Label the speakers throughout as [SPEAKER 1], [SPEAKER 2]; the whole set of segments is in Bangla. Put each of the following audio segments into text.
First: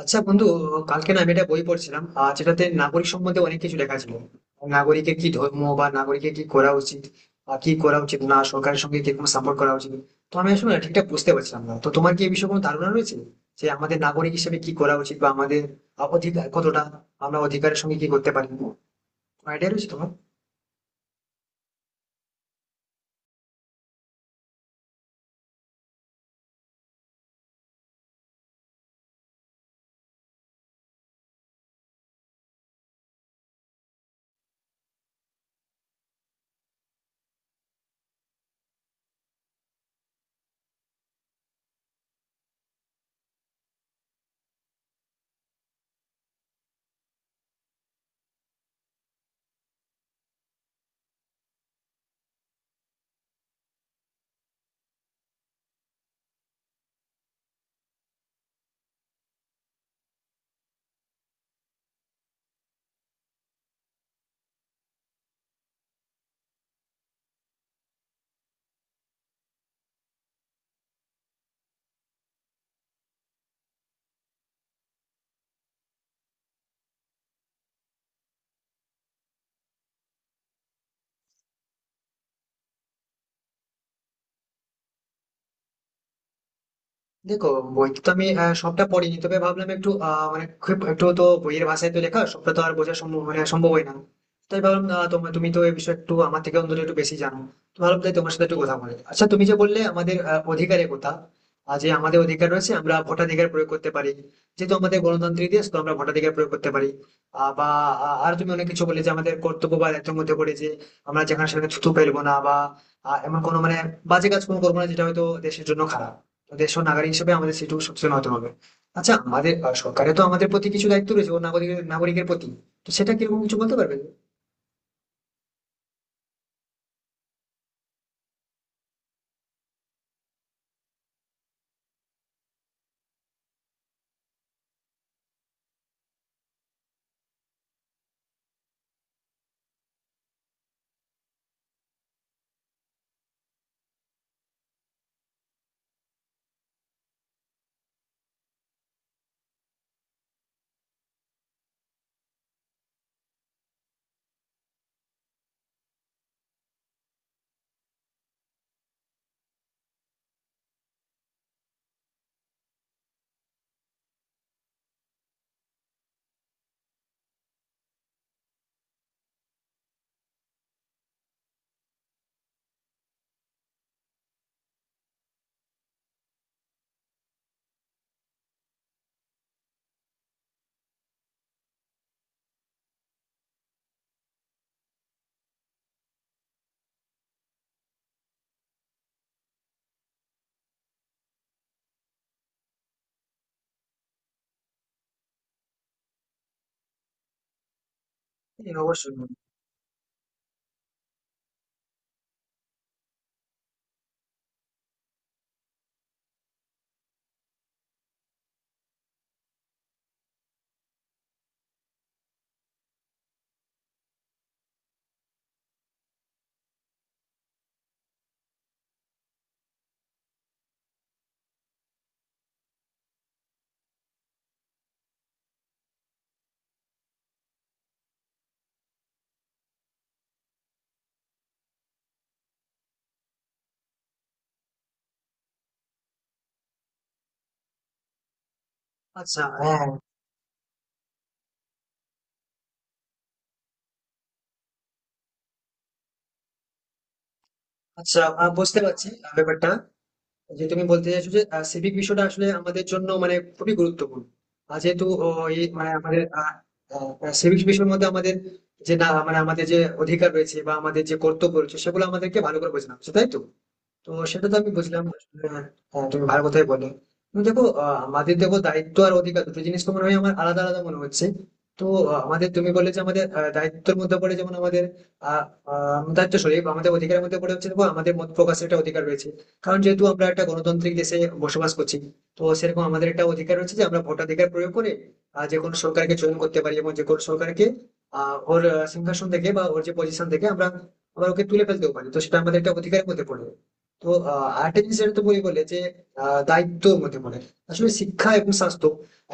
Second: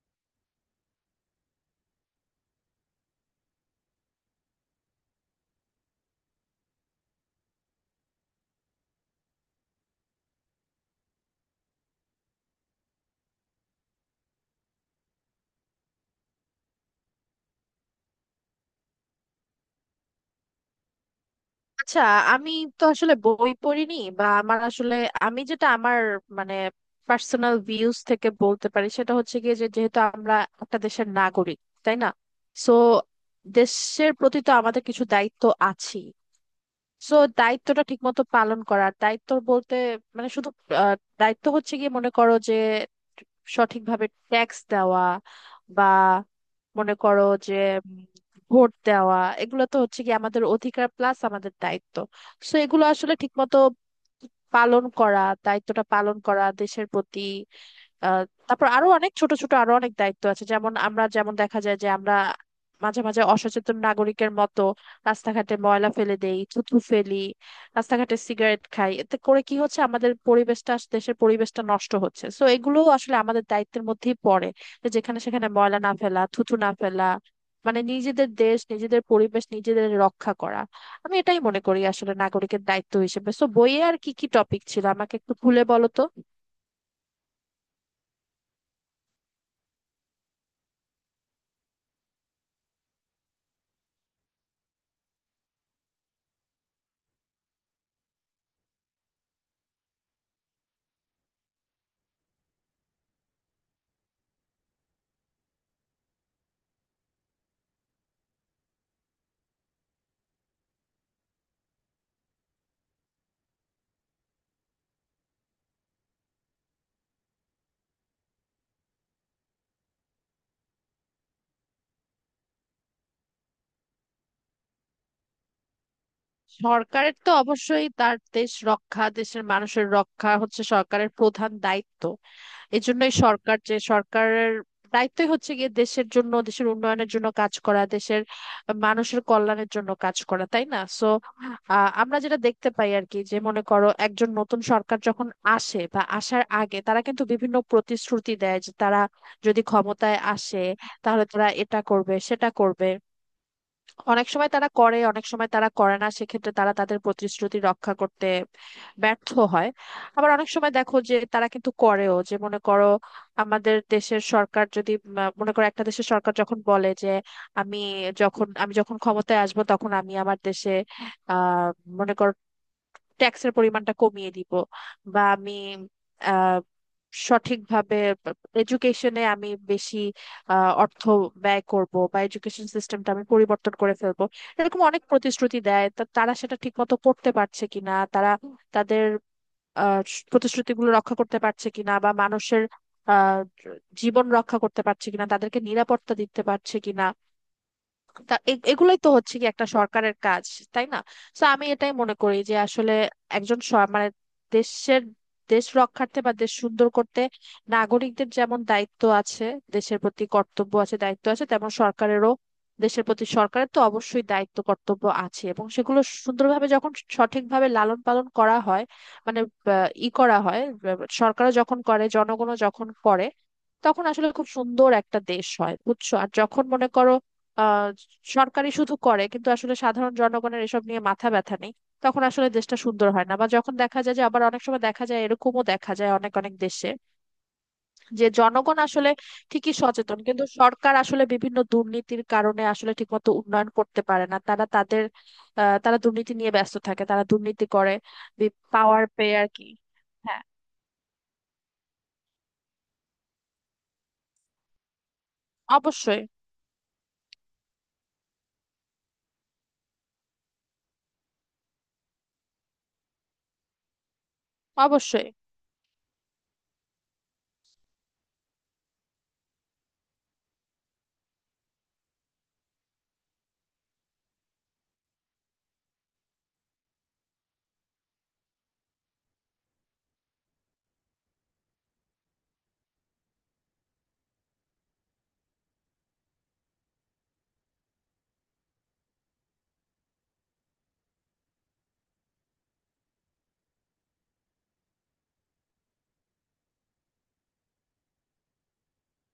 [SPEAKER 1] আচ্ছা বন্ধু, কালকে না আমি একটা বই পড়ছিলাম যেটাতে নাগরিক সম্বন্ধে অনেক কিছু লেখা ছিল। নাগরিকের কি ধর্ম, বা নাগরিকের কি করা উচিত বা কি করা উচিত না, সরকারের সঙ্গে কিরকম সাপোর্ট করা উচিত। তো আমি আসলে না ঠিকঠাক বুঝতে পারছিলাম না, তো তোমার কি এই বিষয়ে কোনো ধারণা রয়েছে যে আমাদের নাগরিক হিসেবে কি করা উচিত, বা আমাদের অধিকার কতটা, আমরা অধিকারের সঙ্গে কি করতে পারি? কোনো আইডিয়া রয়েছে তোমার?
[SPEAKER 2] আচ্ছা, আমি তো আসলে বই পড়িনি বা আমার আসলে আমি যেটা আমার মানে পার্সোনাল ভিউজ থেকে বলতে পারি সেটা হচ্ছে গিয়ে, যে যেহেতু আমরা একটা দেশের নাগরিক, তাই না? সো দেশের প্রতি তো আমাদের কিছু দায়িত্ব আছে। সো দায়িত্বটা ঠিকমতো পালন করার, দায়িত্ব বলতে মানে শুধু আহ, দায়িত্ব হচ্ছে গিয়ে, মনে করো যে সঠিকভাবে ট্যাক্স দেওয়া, বা মনে করো যে উম, ভোট দেওয়া, এগুলো তো হচ্ছে কি আমাদের অধিকার প্লাস আমাদের দায়িত্ব। সো এগুলো আসলে ঠিকমতো পালন করা, দায়িত্বটা পালন করা দেশের প্রতি। আহ, তারপর আরো অনেক ছোট ছোট আরো অনেক দায়িত্ব আছে, যেমন আমরা, যেমন দেখা যায় যে আমরা মাঝে মাঝে অসচেতন নাগরিকের মতো রাস্তাঘাটে ময়লা ফেলে দেই, থুতু ফেলি, রাস্তাঘাটে সিগারেট খাই, এতে করে কি হচ্ছে আমাদের পরিবেশটা, দেশের পরিবেশটা নষ্ট হচ্ছে। সো এগুলো আসলে আমাদের দায়িত্বের মধ্যেই পড়ে যে, যেখানে সেখানে ময়লা না ফেলা, থুতু না ফেলা, মানে নিজেদের দেশ নিজেদের পরিবেশ নিজেদের রক্ষা করা। আমি এটাই মনে করি আসলে নাগরিকের দায়িত্ব হিসেবে। সো বইয়ে আর কি কি টপিক ছিল আমাকে একটু খুলে বলো তো।
[SPEAKER 1] দেখো, বই তো আমি সবটা পড়িনি, তবে ভাবলাম একটু, মানে খুব একটু তো বইয়ের ভাষায় তো লেখা, সবটা তো আর বোঝা সম্ভব মানে সম্ভব হয় না। তাই ভাবলাম তোমার তুমি তো এই বিষয়ে একটু আমার থেকে অন্তত একটু বেশি জানো, তো ভাবলাম তাই তোমার সাথে একটু কথা বলে। আচ্ছা, তুমি যে বললে আমাদের অধিকারের কথা, যে আমাদের অধিকার রয়েছে, আমরা ভোটাধিকার প্রয়োগ করতে পারি, যেহেতু আমাদের গণতান্ত্রিক দেশ, তো আমরা ভোটাধিকার প্রয়োগ করতে পারি। আহ, বা আর তুমি অনেক কিছু বললে যে আমাদের কর্তব্য বা দায়িত্বের মধ্যে পড়ে যে আমরা যেখানে সেখানে থুতু ফেলবো না, বা এমন কোনো মানে বাজে কাজ কোনো করবো না যেটা হয়তো দেশের জন্য খারাপ। তো দেশের নাগরিক হিসেবে আমাদের সেটুকু সচেতন হতে হবে। আচ্ছা, আমাদের সরকারের তো আমাদের প্রতি কিছু দায়িত্ব রয়েছে ও নাগরিকের নাগরিকের প্রতি, তো সেটা কিরকম কিছু বলতে পারবেন?
[SPEAKER 2] সরকারের তো অবশ্যই তার দেশ রক্ষা, দেশের মানুষের রক্ষা হচ্ছে সরকারের প্রধান দায়িত্ব। এজন্যই সরকার, যে সরকারের দায়িত্বই হচ্ছে গিয়ে দেশের জন্য, দেশের উন্নয়নের জন্য কাজ করা, দেশের মানুষের কল্যাণের জন্য কাজ করা, তাই না? সো আমরা যেটা দেখতে পাই আর কি, যে মনে করো একজন নতুন সরকার যখন আসে, বা আসার আগে তারা কিন্তু বিভিন্ন প্রতিশ্রুতি দেয় যে তারা যদি ক্ষমতায় আসে তাহলে তারা এটা করবে সেটা করবে। অনেক সময় তারা করে, অনেক সময় তারা করে না, সেক্ষেত্রে তারা তাদের প্রতিশ্রুতি রক্ষা করতে ব্যর্থ হয়। আবার অনেক সময় দেখো যে তারা কিন্তু করেও, যে মনে করো আমাদের দেশের সরকার যদি মনে করো একটা দেশের সরকার যখন বলে যে আমি, যখন আমি ক্ষমতায় আসবো তখন আমি আমার দেশে আহ মনে করো ট্যাক্সের পরিমাণটা কমিয়ে দিব, বা আমি আহ সঠিকভাবে এডুকেশনে আমি বেশি অর্থ ব্যয় করব, বা এডুকেশন সিস্টেমটা আমি পরিবর্তন করে ফেলবো, এরকম অনেক প্রতিশ্রুতি দেয়। তা তারা সেটা ঠিক মতো করতে পারছে কিনা, তারা তাদের আহ, প্রতিশ্রুতিগুলো রক্ষা করতে পারছে কিনা, বা মানুষের আহ, জীবন রক্ষা করতে পারছে কিনা, তাদেরকে নিরাপত্তা দিতে পারছে কিনা, তা
[SPEAKER 1] হ্যাঁ,
[SPEAKER 2] এগুলোই তো
[SPEAKER 1] অবশ্যই।
[SPEAKER 2] হচ্ছে কি একটা সরকারের কাজ, তাই না? তো আমি এটাই মনে করি যে আসলে একজন মানে দেশের, দেশ রক্ষার্থে বা দেশ সুন্দর করতে নাগরিকদের যেমন দায়িত্ব আছে, দেশের প্রতি কর্তব্য আছে দায়িত্ব আছে, তেমন সরকারেরও দেশের প্রতি, সরকারের তো অবশ্যই দায়িত্ব কর্তব্য আছে। এবং সেগুলো সুন্দরভাবে যখন, সঠিকভাবে লালন পালন করা হয় মানে ই করা হয়, সরকারও যখন করে জনগণও যখন করে তখন আসলে খুব সুন্দর একটা দেশ হয়, বুঝছো? আর যখন মনে করো আহ সরকারি শুধু করে কিন্তু আসলে সাধারণ জনগণের এসব নিয়ে মাথা ব্যথা নেই, তখন আসলে দেশটা সুন্দর হয় না। বা যখন দেখা যায় যে, আবার অনেক সময় দেখা যায়, এরকমও দেখা যায় অনেক অনেক দেশে যে জনগণ আসলে
[SPEAKER 1] আচ্ছা,
[SPEAKER 2] ঠিকই
[SPEAKER 1] হ্যাঁ।
[SPEAKER 2] সচেতন কিন্তু সরকার আসলে বিভিন্ন দুর্নীতির কারণে আসলে ঠিকমতো উন্নয়ন করতে পারে না। তারা তাদের তারা দুর্নীতি নিয়ে ব্যস্ত থাকে, তারা দুর্নীতি করে
[SPEAKER 1] আচ্ছা, বুঝতে
[SPEAKER 2] পাওয়ার
[SPEAKER 1] পারছি
[SPEAKER 2] পেয়ে আর কি।
[SPEAKER 1] ব্যাপারটা,
[SPEAKER 2] হ্যাঁ,
[SPEAKER 1] যে তুমি বলতে চাইছো যে সিভিক বিষয়টা আসলে আমাদের জন্য মানে খুবই গুরুত্বপূর্ণ। আর যেহেতু এই মানে আমাদের
[SPEAKER 2] অবশ্যই
[SPEAKER 1] সিভিক বিষয়ের মধ্যে আমাদের যে না মানে আমাদের যে অধিকার রয়েছে বা আমাদের যে কর্তব্য রয়েছে, সেগুলো আমাদেরকে ভালো করে বোঝানো হচ্ছে, তাই তো? তো সেটা তো আমি বুঝলাম,
[SPEAKER 2] অবশ্যই।
[SPEAKER 1] হ্যাঁ, তুমি ভালো কথাই বলে। তুমি দেখো, আমাদের দেখো দায়িত্ব আর অধিকার দুটো জিনিস তো মনে হয় আমার, আলাদা আলাদা মনে হচ্ছে। তো আমাদের তুমি বললে যে আমাদের আহ, দায়িত্বের মধ্যে পড়ে যেমন আমাদের আহ, আহ, দায়িত্ব, সরি, আমাদের অধিকারের মধ্যে পড়ে হচ্ছে, দেখো আমাদের মত প্রকাশের একটা অধিকার রয়েছে, কারণ যেহেতু আমরা একটা গণতান্ত্রিক দেশে বসবাস করছি। তো সেরকম আমাদের একটা অধিকার রয়েছে যে আমরা ভোটাধিকার প্রয়োগ করে যে কোনো সরকারকে চয়ন করতে পারি, এবং যে কোনো সরকারকে ওর সিংহাসন থেকে বা ওর যে পজিশন থেকে আমরা আমরা ওকে তুলে ফেলতেও পারি, তো সেটা আমাদের একটা অধিকারের মধ্যে পড়ে। তো আর্টিফিশিয়াল তো বই বলে যে দায়িত্বর মধ্যে পড়ে আসলে শিক্ষা এবং স্বাস্থ্য।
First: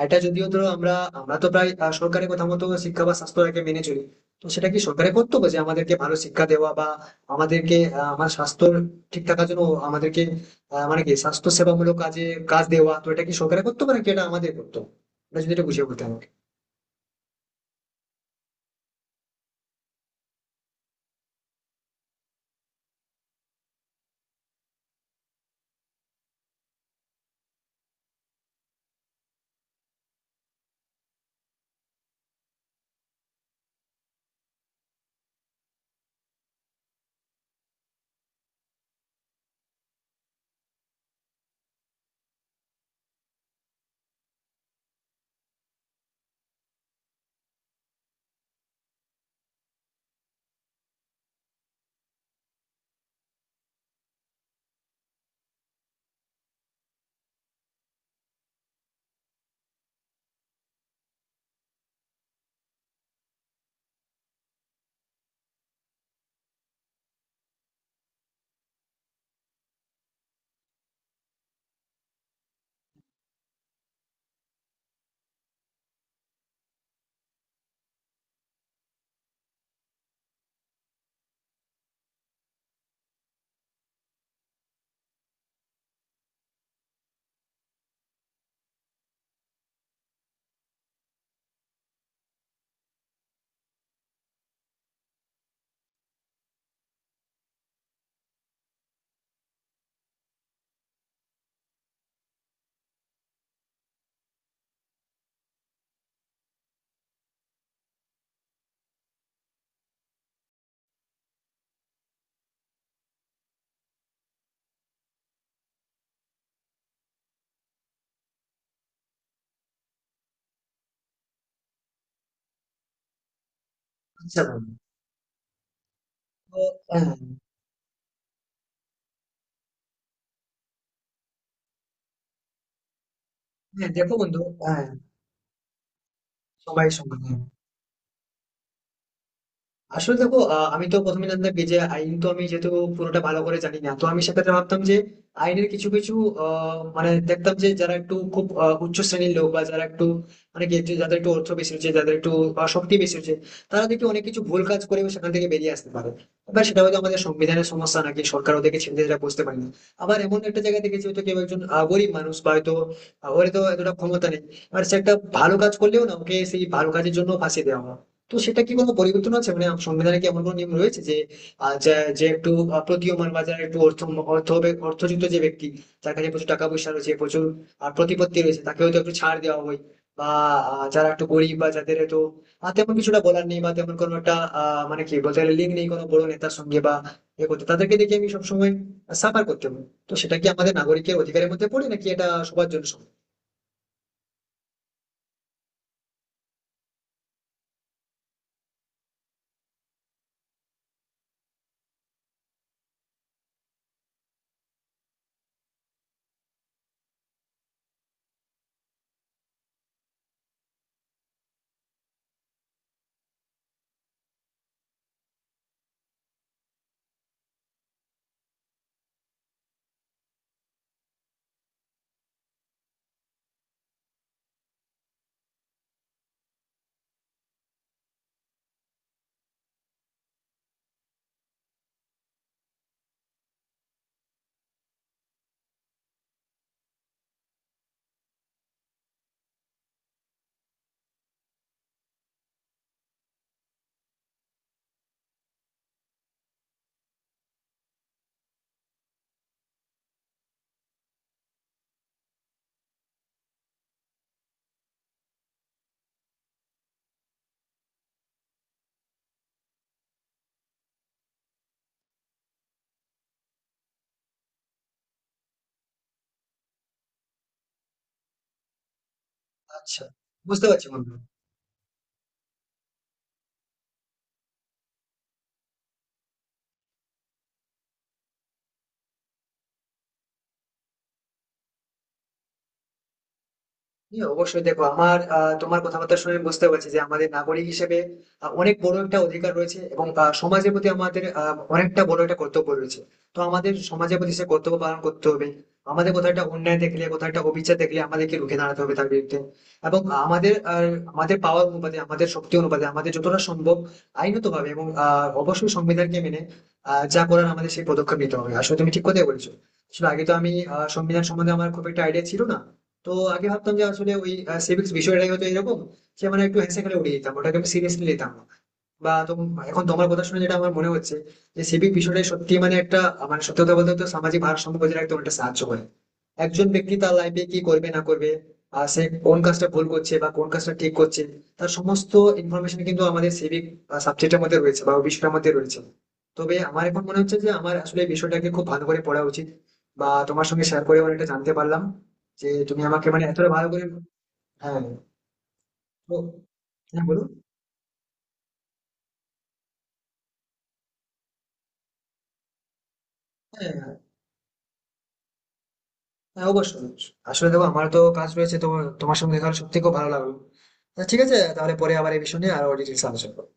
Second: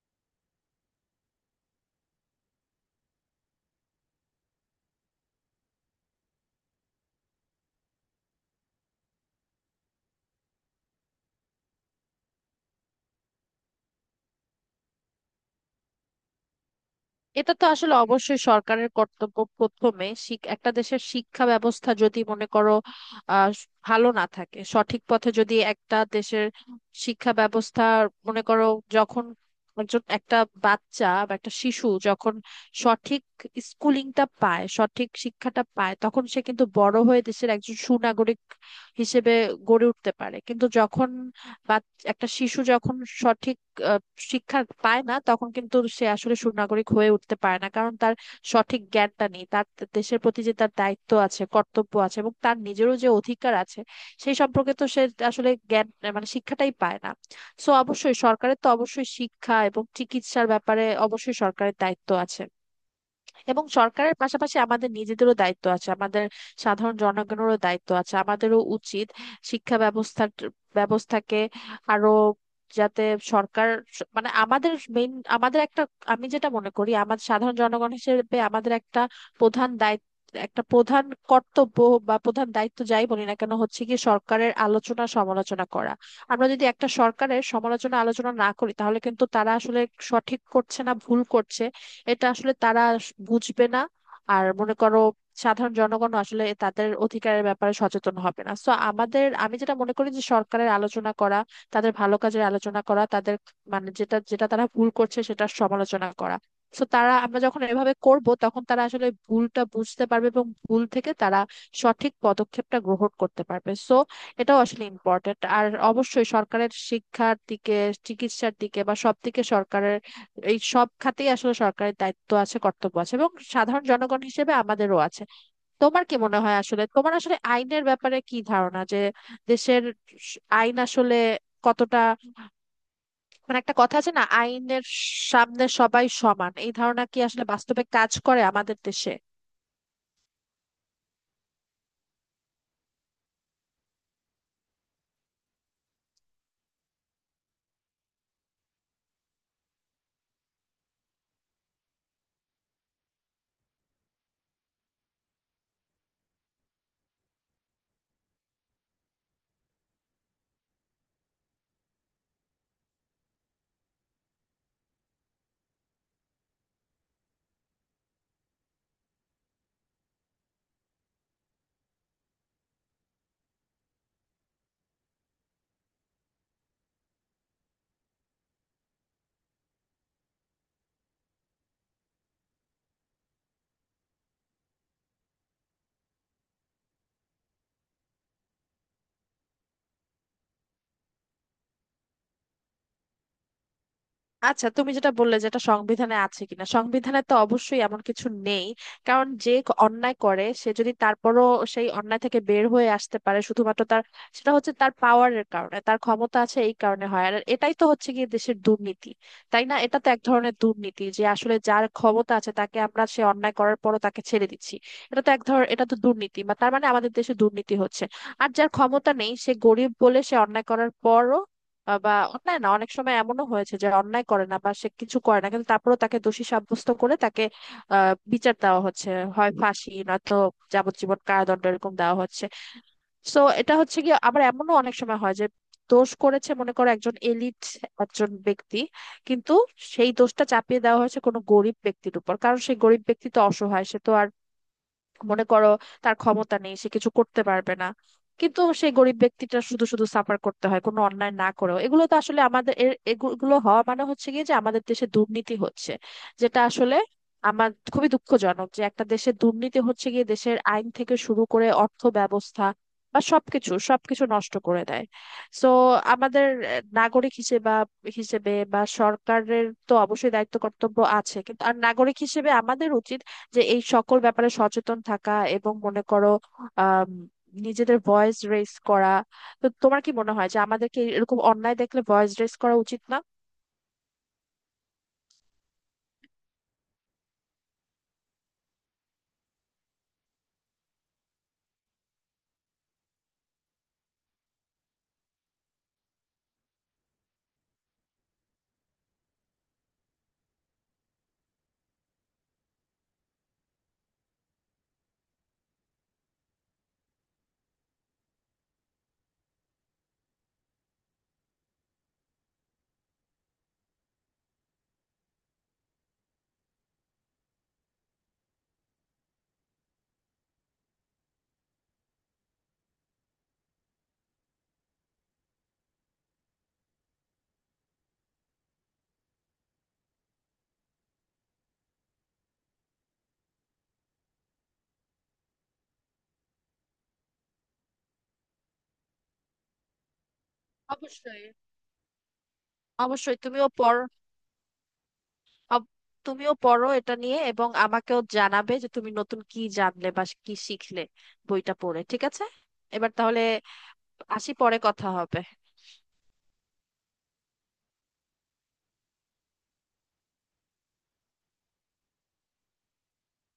[SPEAKER 1] এটা যদিও ধরো আমরা আমরা তো প্রায় সরকারের কথা মতো শিক্ষা বা স্বাস্থ্যটাকে মেনে চলি। তো সেটা কি সরকারের কর্তব্য যে আমাদেরকে ভালো শিক্ষা দেওয়া বা আমাদেরকে আমার স্বাস্থ্য ঠিক থাকার জন্য আমাদেরকে মানে কি স্বাস্থ্য সেবামূলক কাজে কাজ দেওয়া? তো এটা কি সরকারের কর্তব্য নাকি এটা আমাদের কর্তব্য? এটা যদি এটা বুঝিয়ে বলতে আমাকে।
[SPEAKER 2] এটা তো আসলে অবশ্যই সরকারের কর্তব্য। প্রথমে একটা দেশের শিক্ষা ব্যবস্থা যদি মনে করো ভালো না থাকে, সঠিক পথে যদি একটা দেশের শিক্ষা ব্যবস্থা, মনে করো যখন একজন, একটা বাচ্চা বা একটা শিশু যখন সঠিক স্কুলিংটা পায়, সঠিক শিক্ষাটা পায় তখন সে কিন্তু বড় হয়ে দেশের একজন সুনাগরিক হিসেবে গড়ে উঠতে পারে। কিন্তু যখন একটা শিশু যখন সঠিক আহ, শিক্ষা পায় না তখন কিন্তু সে আসলে সুনাগরিক হয়ে উঠতে পারে না, কারণ তার সঠিক জ্ঞানটা নেই। তার দেশের প্রতি যে তার দায়িত্ব আছে কর্তব্য আছে এবং তার নিজেরও যে অধিকার আছে সেই সম্পর্কে তো সে আসলে জ্ঞান মানে শিক্ষাটাই পায় না। সো অবশ্যই সরকারের তো অবশ্যই শিক্ষা এবং চিকিৎসার ব্যাপারে অবশ্যই সরকারের দায়িত্ব আছে। এবং সরকারের পাশাপাশি আমাদের নিজেদেরও দায়িত্ব আছে, আমাদের সাধারণ জনগণেরও দায়িত্ব আছে। আমাদেরও উচিত শিক্ষা ব্যবস্থাকে আরো, যাতে সরকার মানে আমাদের মেইন, আমাদের একটা, আমি যেটা মনে করি আমাদের সাধারণ জনগণ হিসেবে আমাদের একটা প্রধান দায়িত্ব, একটা প্রধান কর্তব্য বা প্রধান দায়িত্ব যাই বলি না কেন, হচ্ছে কি সরকারের আলোচনা সমালোচনা করা। আমরা যদি একটা সরকারের সমালোচনা আলোচনা না করি তাহলে কিন্তু তারা আসলে সঠিক করছে না ভুল করছে এটা আসলে তারা বুঝবে না। আর মনে করো সাধারণ জনগণ আসলে তাদের অধিকারের ব্যাপারে সচেতন হবে না, তো আমাদের, আমি যেটা মনে করি যে সরকারের আলোচনা করা, তাদের ভালো কাজের আলোচনা করা, তাদের মানে যেটা যেটা তারা ভুল করছে সেটা সমালোচনা করা। তো তারা, আমরা যখন এভাবে করব তখন তারা আসলে ভুলটা বুঝতে পারবে এবং ভুল থেকে তারা সঠিক পদক্ষেপটা গ্রহণ করতে পারবে। সো এটাও আসলে ইম্পর্টেন্ট। আর অবশ্যই সরকারের শিক্ষার দিকে, চিকিৎসার দিকে বা সব দিকে সরকারের, এই সব খাতেই আসলে সরকারের দায়িত্ব আছে কর্তব্য আছে এবং সাধারণ জনগণ
[SPEAKER 1] আচ্ছা
[SPEAKER 2] হিসেবে
[SPEAKER 1] বন্ধু,
[SPEAKER 2] আমাদেরও আছে। তোমার কি মনে হয়
[SPEAKER 1] তো,
[SPEAKER 2] আসলে,
[SPEAKER 1] হ্যাঁ।
[SPEAKER 2] তোমার আসলে আইনের ব্যাপারে কি ধারণা, যে দেশের আইন আসলে কতটা মানে, একটা
[SPEAKER 1] হ্যাঁ,
[SPEAKER 2] কথা আছে
[SPEAKER 1] দেখো
[SPEAKER 2] না,
[SPEAKER 1] বন্ধু,
[SPEAKER 2] আইনের
[SPEAKER 1] হ্যাঁ,
[SPEAKER 2] সামনে সবাই সমান, এই
[SPEAKER 1] সবাই
[SPEAKER 2] ধারণা কি
[SPEAKER 1] সমান, হ্যাঁ।
[SPEAKER 2] আসলে বাস্তবে কাজ করে আমাদের দেশে?
[SPEAKER 1] আসলে দেখো, আমি তো প্রথমে জানতাম কি যে আইন তো আমি যেহেতু পুরোটা ভালো করে জানি না, তো আমি সেক্ষেত্রে ভাবতাম যে আইনের কিছু কিছু মানে দেখতাম যে যারা একটু খুব উচ্চ শ্রেণীর লোক বা যারা একটু মানে কি যে যাদের একটু অর্থ বেশি হচ্ছে, যাদের একটু শক্তি বেশি হচ্ছে, তারা দেখি অনেক কিছু ভুল কাজ করে সেখান থেকে বেরিয়ে আসতে পারে। এবার সেটা হয়তো আমাদের সংবিধানের সমস্যা নাকি সরকার ওদেরকে ছেড়ে দিতে বুঝতে পারে না। আবার এমন একটা জায়গায় দেখেছি হয়তো কেউ একজন গরিব মানুষ বা হয়তো ওর তো এতটা ক্ষমতা নেই, এবার সে একটা ভালো কাজ করলেও না ওকে সেই ভালো কাজের জন্য ফাঁসিয়ে দেওয়া হয়। তো সেটা কি কোনো পরিবর্তন আছে, মানে সংবিধানে কি এমন কোনো নিয়ম রয়েছে যে যে একটু প্রতীয়মান বা যারা একটু অর্থ অর্থ হবে- অর্থযুক্ত যে ব্যক্তি, যার কাছে প্রচুর টাকা পয়সা রয়েছে, প্রচুর প্রতিপত্তি রয়েছে, তাকে হয়তো একটু ছাড় দেওয়া হয়, বা যারা একটু গরিব বা যাদের হয়তো তেমন কিছুটা বলার নেই বা তেমন কোনো একটা মানে কি বলতে গেলে লিঙ্ক নেই কোনো বড় নেতার সঙ্গে, বা এ করতে তাদেরকে দেখে আমি সবসময় সাফার করতে হবে। তো সেটা কি আমাদের নাগরিকের অধিকারের মধ্যে পড়ে নাকি এটা সবার জন্য সমান?
[SPEAKER 2] আচ্ছা, তুমি যেটা বললে যেটা সংবিধানে আছে কিনা, সংবিধানে তো অবশ্যই এমন কিছু নেই। কারণ যে অন্যায় করে সে যদি তারপরও সেই অন্যায় থেকে বের হয়ে আসতে পারে শুধুমাত্র তার, সেটা হচ্ছে তার পাওয়ারের কারণে, তার ক্ষমতা আছে এই কারণে হয়, আর এটাই তো হচ্ছে গিয়ে দেশের দুর্নীতি, তাই না? এটা তো এক ধরনের দুর্নীতি যে আসলে যার ক্ষমতা আছে তাকে আমরা সে অন্যায় করার পরও তাকে ছেড়ে দিচ্ছি। এটা তো এক ধর এটা তো দুর্নীতি, বা তার মানে আমাদের দেশে দুর্নীতি হচ্ছে। আর যার ক্ষমতা নেই সে গরিব বলে সে অন্যায় করার পরও বা অন্যায় না, অনেক সময় এমনও হয়েছে যে অন্যায় করে না বা সে কিছু করে না কিন্তু তারপরেও তাকে দোষী সাব্যস্ত করে তাকে বিচার দেওয়া হচ্ছে, হয় ফাঁসি নয়তো যাবজ্জীবন কারাদণ্ড এরকম দেওয়া হচ্ছে। সো এটা হচ্ছে কি, আবার এমনও অনেক সময় হয় যে দোষ করেছে মনে করো একজন এলিট, একজন ব্যক্তি কিন্তু সেই দোষটা চাপিয়ে দেওয়া হয়েছে কোনো গরিব ব্যক্তির উপর, কারণ সেই গরিব ব্যক্তি তো অসহায়, সে তো আর মনে করো তার ক্ষমতা নেই, সে কিছু করতে পারবে না। কিন্তু সেই গরিব ব্যক্তিটা শুধু শুধু সাফার করতে হয় কোনো অন্যায় না করেও। এগুলো তো আসলে আমাদের, এগুলো হওয়া মানে হচ্ছে কি, যে আমাদের দেশে দুর্নীতি হচ্ছে, যেটা আসলে আমার খুবই দুঃখজনক, যে একটা দেশের দুর্নীতি হচ্ছে গিয়ে দেশের আইন থেকে শুরু করে অর্থ ব্যবস্থা বা সবকিছু, সবকিছু নষ্ট করে দেয়। সো আমাদের নাগরিক হিসেবে হিসেবে, বা সরকারের তো
[SPEAKER 1] আচ্ছা,
[SPEAKER 2] অবশ্যই দায়িত্ব
[SPEAKER 1] বুঝতে পারছি
[SPEAKER 2] কর্তব্য
[SPEAKER 1] বন্ধু।
[SPEAKER 2] আছে কিন্তু, আর নাগরিক হিসেবে আমাদের উচিত যে এই সকল ব্যাপারে সচেতন থাকা এবং মনে করো আম, নিজেদের ভয়েস রেজ করা। তো তোমার কি মনে হয় যে আমাদেরকে এরকম অন্যায় দেখলে ভয়েস রেজ করা উচিত না?
[SPEAKER 1] হ্যাঁ, অবশ্যই। দেখো, আমার তোমার কথাবার্তা শুনে আমি বুঝতে পারছি যে আমাদের নাগরিক হিসেবে অনেক বড় একটা অধিকার রয়েছে, এবং সমাজের প্রতি আমাদের অনেকটা বড় একটা কর্তব্য রয়েছে। তো আমাদের সমাজের প্রতি সে কর্তব্য পালন করতে হবে। আমাদের কোথাও একটা অন্যায় দেখলে, কোথাও একটা অবিচার দেখলে আমাদেরকে রুখে দাঁড়াতে হবে তার বিরুদ্ধে, এবং আমাদের আহ, আমাদের পাওয়ার অনুপাতে, আমাদের শক্তি অনুপাতে আমাদের যতটা সম্ভব আইনত ভাবে এবং অবশ্যই সংবিধানকে মেনে যা করার আমাদের সেই পদক্ষেপ নিতে হবে। আসলে তুমি ঠিক কথাই বলেছো। আসলে আগে তো আমি সংবিধান সম্বন্ধে আমার খুব একটা আইডিয়া ছিল না, তো আগে ভাবতাম যে আসলে ওই সিভিক্স বিষয়টাই হয়তো এরকম, যে মানে একটু হেসে খেলে উড়িয়ে দিতাম, ওটাকে আমি সিরিয়াসলি নিতাম না। এখন তোমার কথা শুনে যেটা আমার মনে হচ্ছে যে সিভিক বিষয়টা সত্যি মানে একটা মানে সত্যি কথা বলতে তো সামাজিক ভারসাম্য বজায় রাখতে অনেকটা সাহায্য করে। একজন ব্যক্তি তার লাইফে কি করবে না করবে, আর সে কোন কাজটা ভুল করছে বা কোন কাজটা ঠিক করছে, তার সমস্ত ইনফরমেশন কিন্তু আমাদের সিভিক সাবজেক্টের মধ্যে রয়েছে বা ওই বিষয়টার মধ্যে রয়েছে। তবে আমার এখন মনে হচ্ছে যে আমার আসলে এই বিষয়টাকে খুব ভালো করে পড়া উচিত, বা তোমার সঙ্গে শেয়ার করে অনেকটা
[SPEAKER 2] অবশ্যই
[SPEAKER 1] জানতে পারলাম যে তুমি আমাকে মানে
[SPEAKER 2] অবশ্যই
[SPEAKER 1] এতটা
[SPEAKER 2] তুমিও
[SPEAKER 1] ভালো করে।
[SPEAKER 2] পড়।
[SPEAKER 1] হ্যাঁ।
[SPEAKER 2] অব-
[SPEAKER 1] তো
[SPEAKER 2] তুমিও পড়ো
[SPEAKER 1] হ্যাঁ,
[SPEAKER 2] এটা
[SPEAKER 1] বলুন।
[SPEAKER 2] নিয়ে এবং আমাকেও জানাবে যে তুমি নতুন কি জানলে বা কি শিখলে বইটা পড়ে, ঠিক আছে? এবার তাহলে
[SPEAKER 1] হ্যাঁ।
[SPEAKER 2] আসি, পরে কথা হবে।
[SPEAKER 1] হ্যাঁ, অবশ্যই, অবশ্যই। আসলে দেখো আমার তো কাজ রয়েছে, তোমার তোমার সঙ্গে দেখা হলে সত্যি খুব ভালো লাগলো। আচ্ছা, ঠিক আছে, তাহলে পরে আবার এই বিষয় নিয়ে আরো ডিটেলস আলোচনা করবো।